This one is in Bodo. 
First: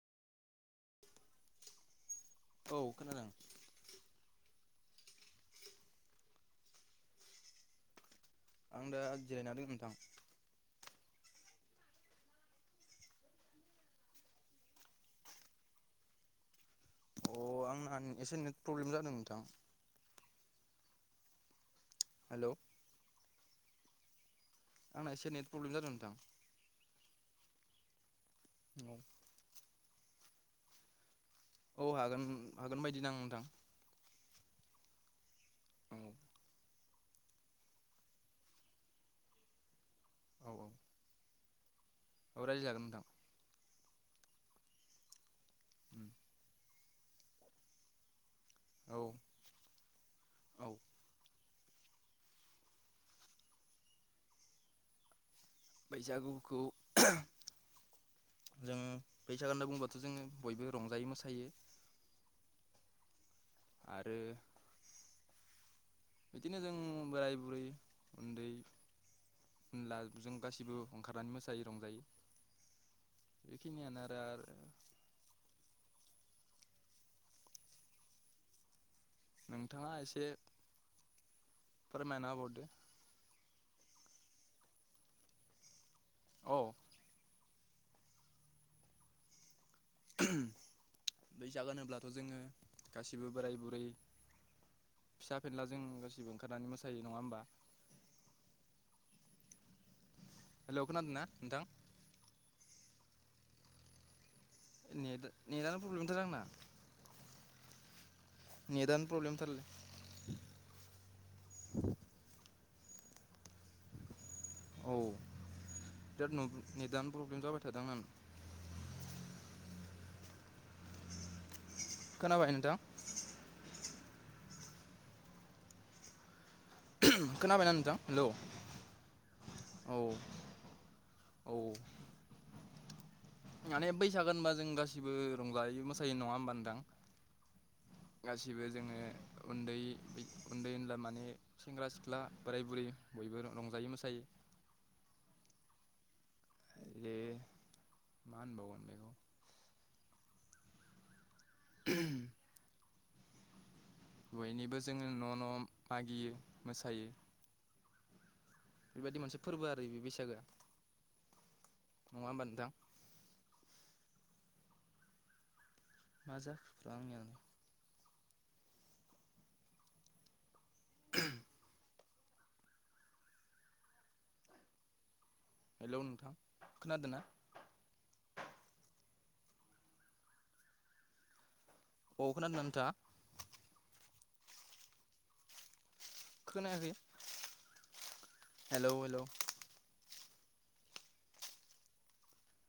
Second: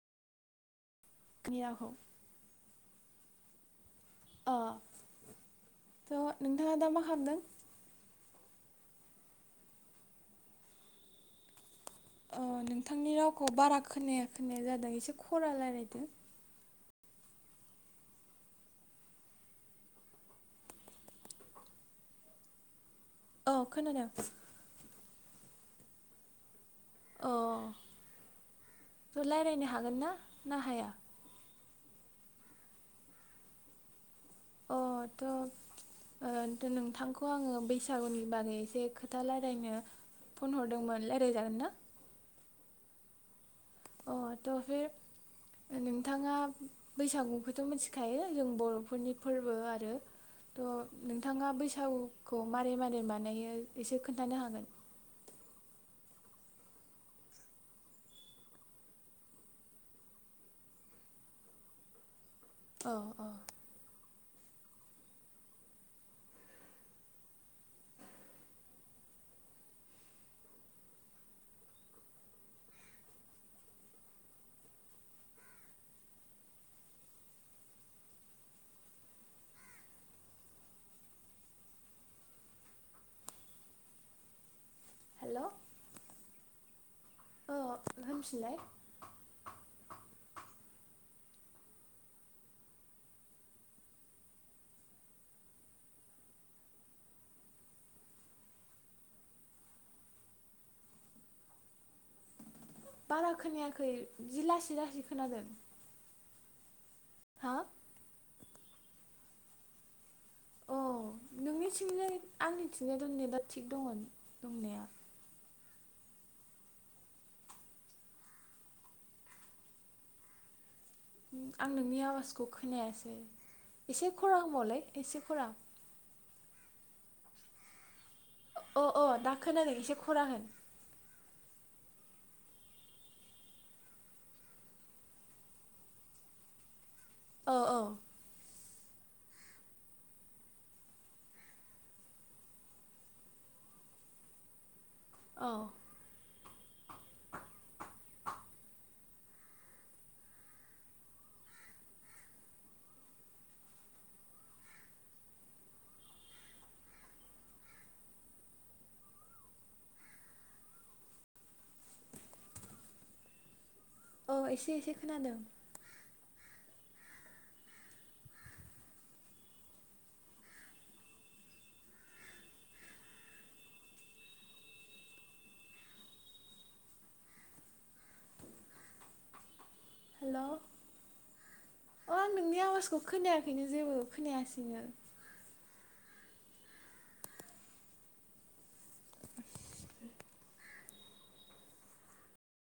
मियाखौ। औ खोनादों। अ थ' नोंथाङा दा मा खालामदों? आं दा जिरायनानै दों नोंथां। ओ नोंथांनि रावखौ बारा खोनाया-खोनाया जादों एसे खरा राय्लायदों? अ आंना एसे नेट प्रब्लेम जादों नोंथां। हेल'। औ खोनादों। आंना एसे नेट प्रब्लेम जादों नोंथां। अ रायज्लायनो हागोन ना हाया? औ हागोन हागोन बायदिदां नोंथां। अ थ' औ ओ नोंथांखौ आङो बैसागुनि बागै एसे खोथा रायलायनो फन हरदोंमोन रायज्लायजागोन ना। अ रायालाय जागोन नोंथां। अ थ' बे नोंथाङा बैसागुखौथ' मिथि खायो जों औ बर'फोरनि फोरबो आरो थ' औ नोंथाङा बैसागु खौ मारै मारै बानायो एसे खोन्थानो हागोन? बैसागुखौ जोङो बैसागो होना बुंबाय बाथ' जोङो बयबो रंजायो मोसायो। अ-अ। आरो बिदिनो जों बोराय बुरै उन्दै होमब्ला जों गासिबो ओंखारनानै मोसायो रंजायो। बेखिनियानो आरो-आरो। नोंथाङा एसे फोरमायना होबावदो? हेल'। औ। अ होनफिनलाय? बैसागो होनोब्लाथ' जोङो गासिबो बोराय बुरै फिसा फेनला जों गासिबो ओंखारनानै मोसायो नङा होमबा? हेलौ खोनादों ना नोंथां? बारा खोनायाखै जि लासै लासै नेट खोनादों नेटनो प्रब्लेमथार आंना। हा नेदानो प्रब्लेम थारलै। अ नोंनिथिंजाय आंनि थिंजाय दंनाय दा थिग दङ दंनाया। औ बिराद नेदानो प्रब्लेम जाबाय थादों आ आं नोंनि आवाजखौ खोनाबाय नोंथां खोनायासै एसे खरा हबावलै एसे खरा? खोनाबायना नोंथां? हेलौ अ अ दा खोनादों औ एसे खरा होन औ माने बैसागो होनबा जों गासिबो रंजायोै मोसायो नङा होनोमबा नोथां औ औ बो जोङो उन्दै उन्दै उनला माने सेंग्रा सिख्ला बोराय बुरै बयबो रंजायोै मोसायो औ बे मा मोनबावगोन बेखौ [unintelligible] बयनिबो जोङो न' न' मागियो मोसायो बेबायदि मोनसे फोरबो आरो बे बैसागोआ नङा होमबा नोंथां औ एसे एसे खोनादों माजाखो बा आंनिआ [unintelligible] हेलौ नोंथां खोनादों ना हेल' अ आं नोंनि खोनादोंना नोंथाङा आवाजखौ खोनायाखैनो जेबो खोनायासैनो खोनायाखै हेलौ हेलौ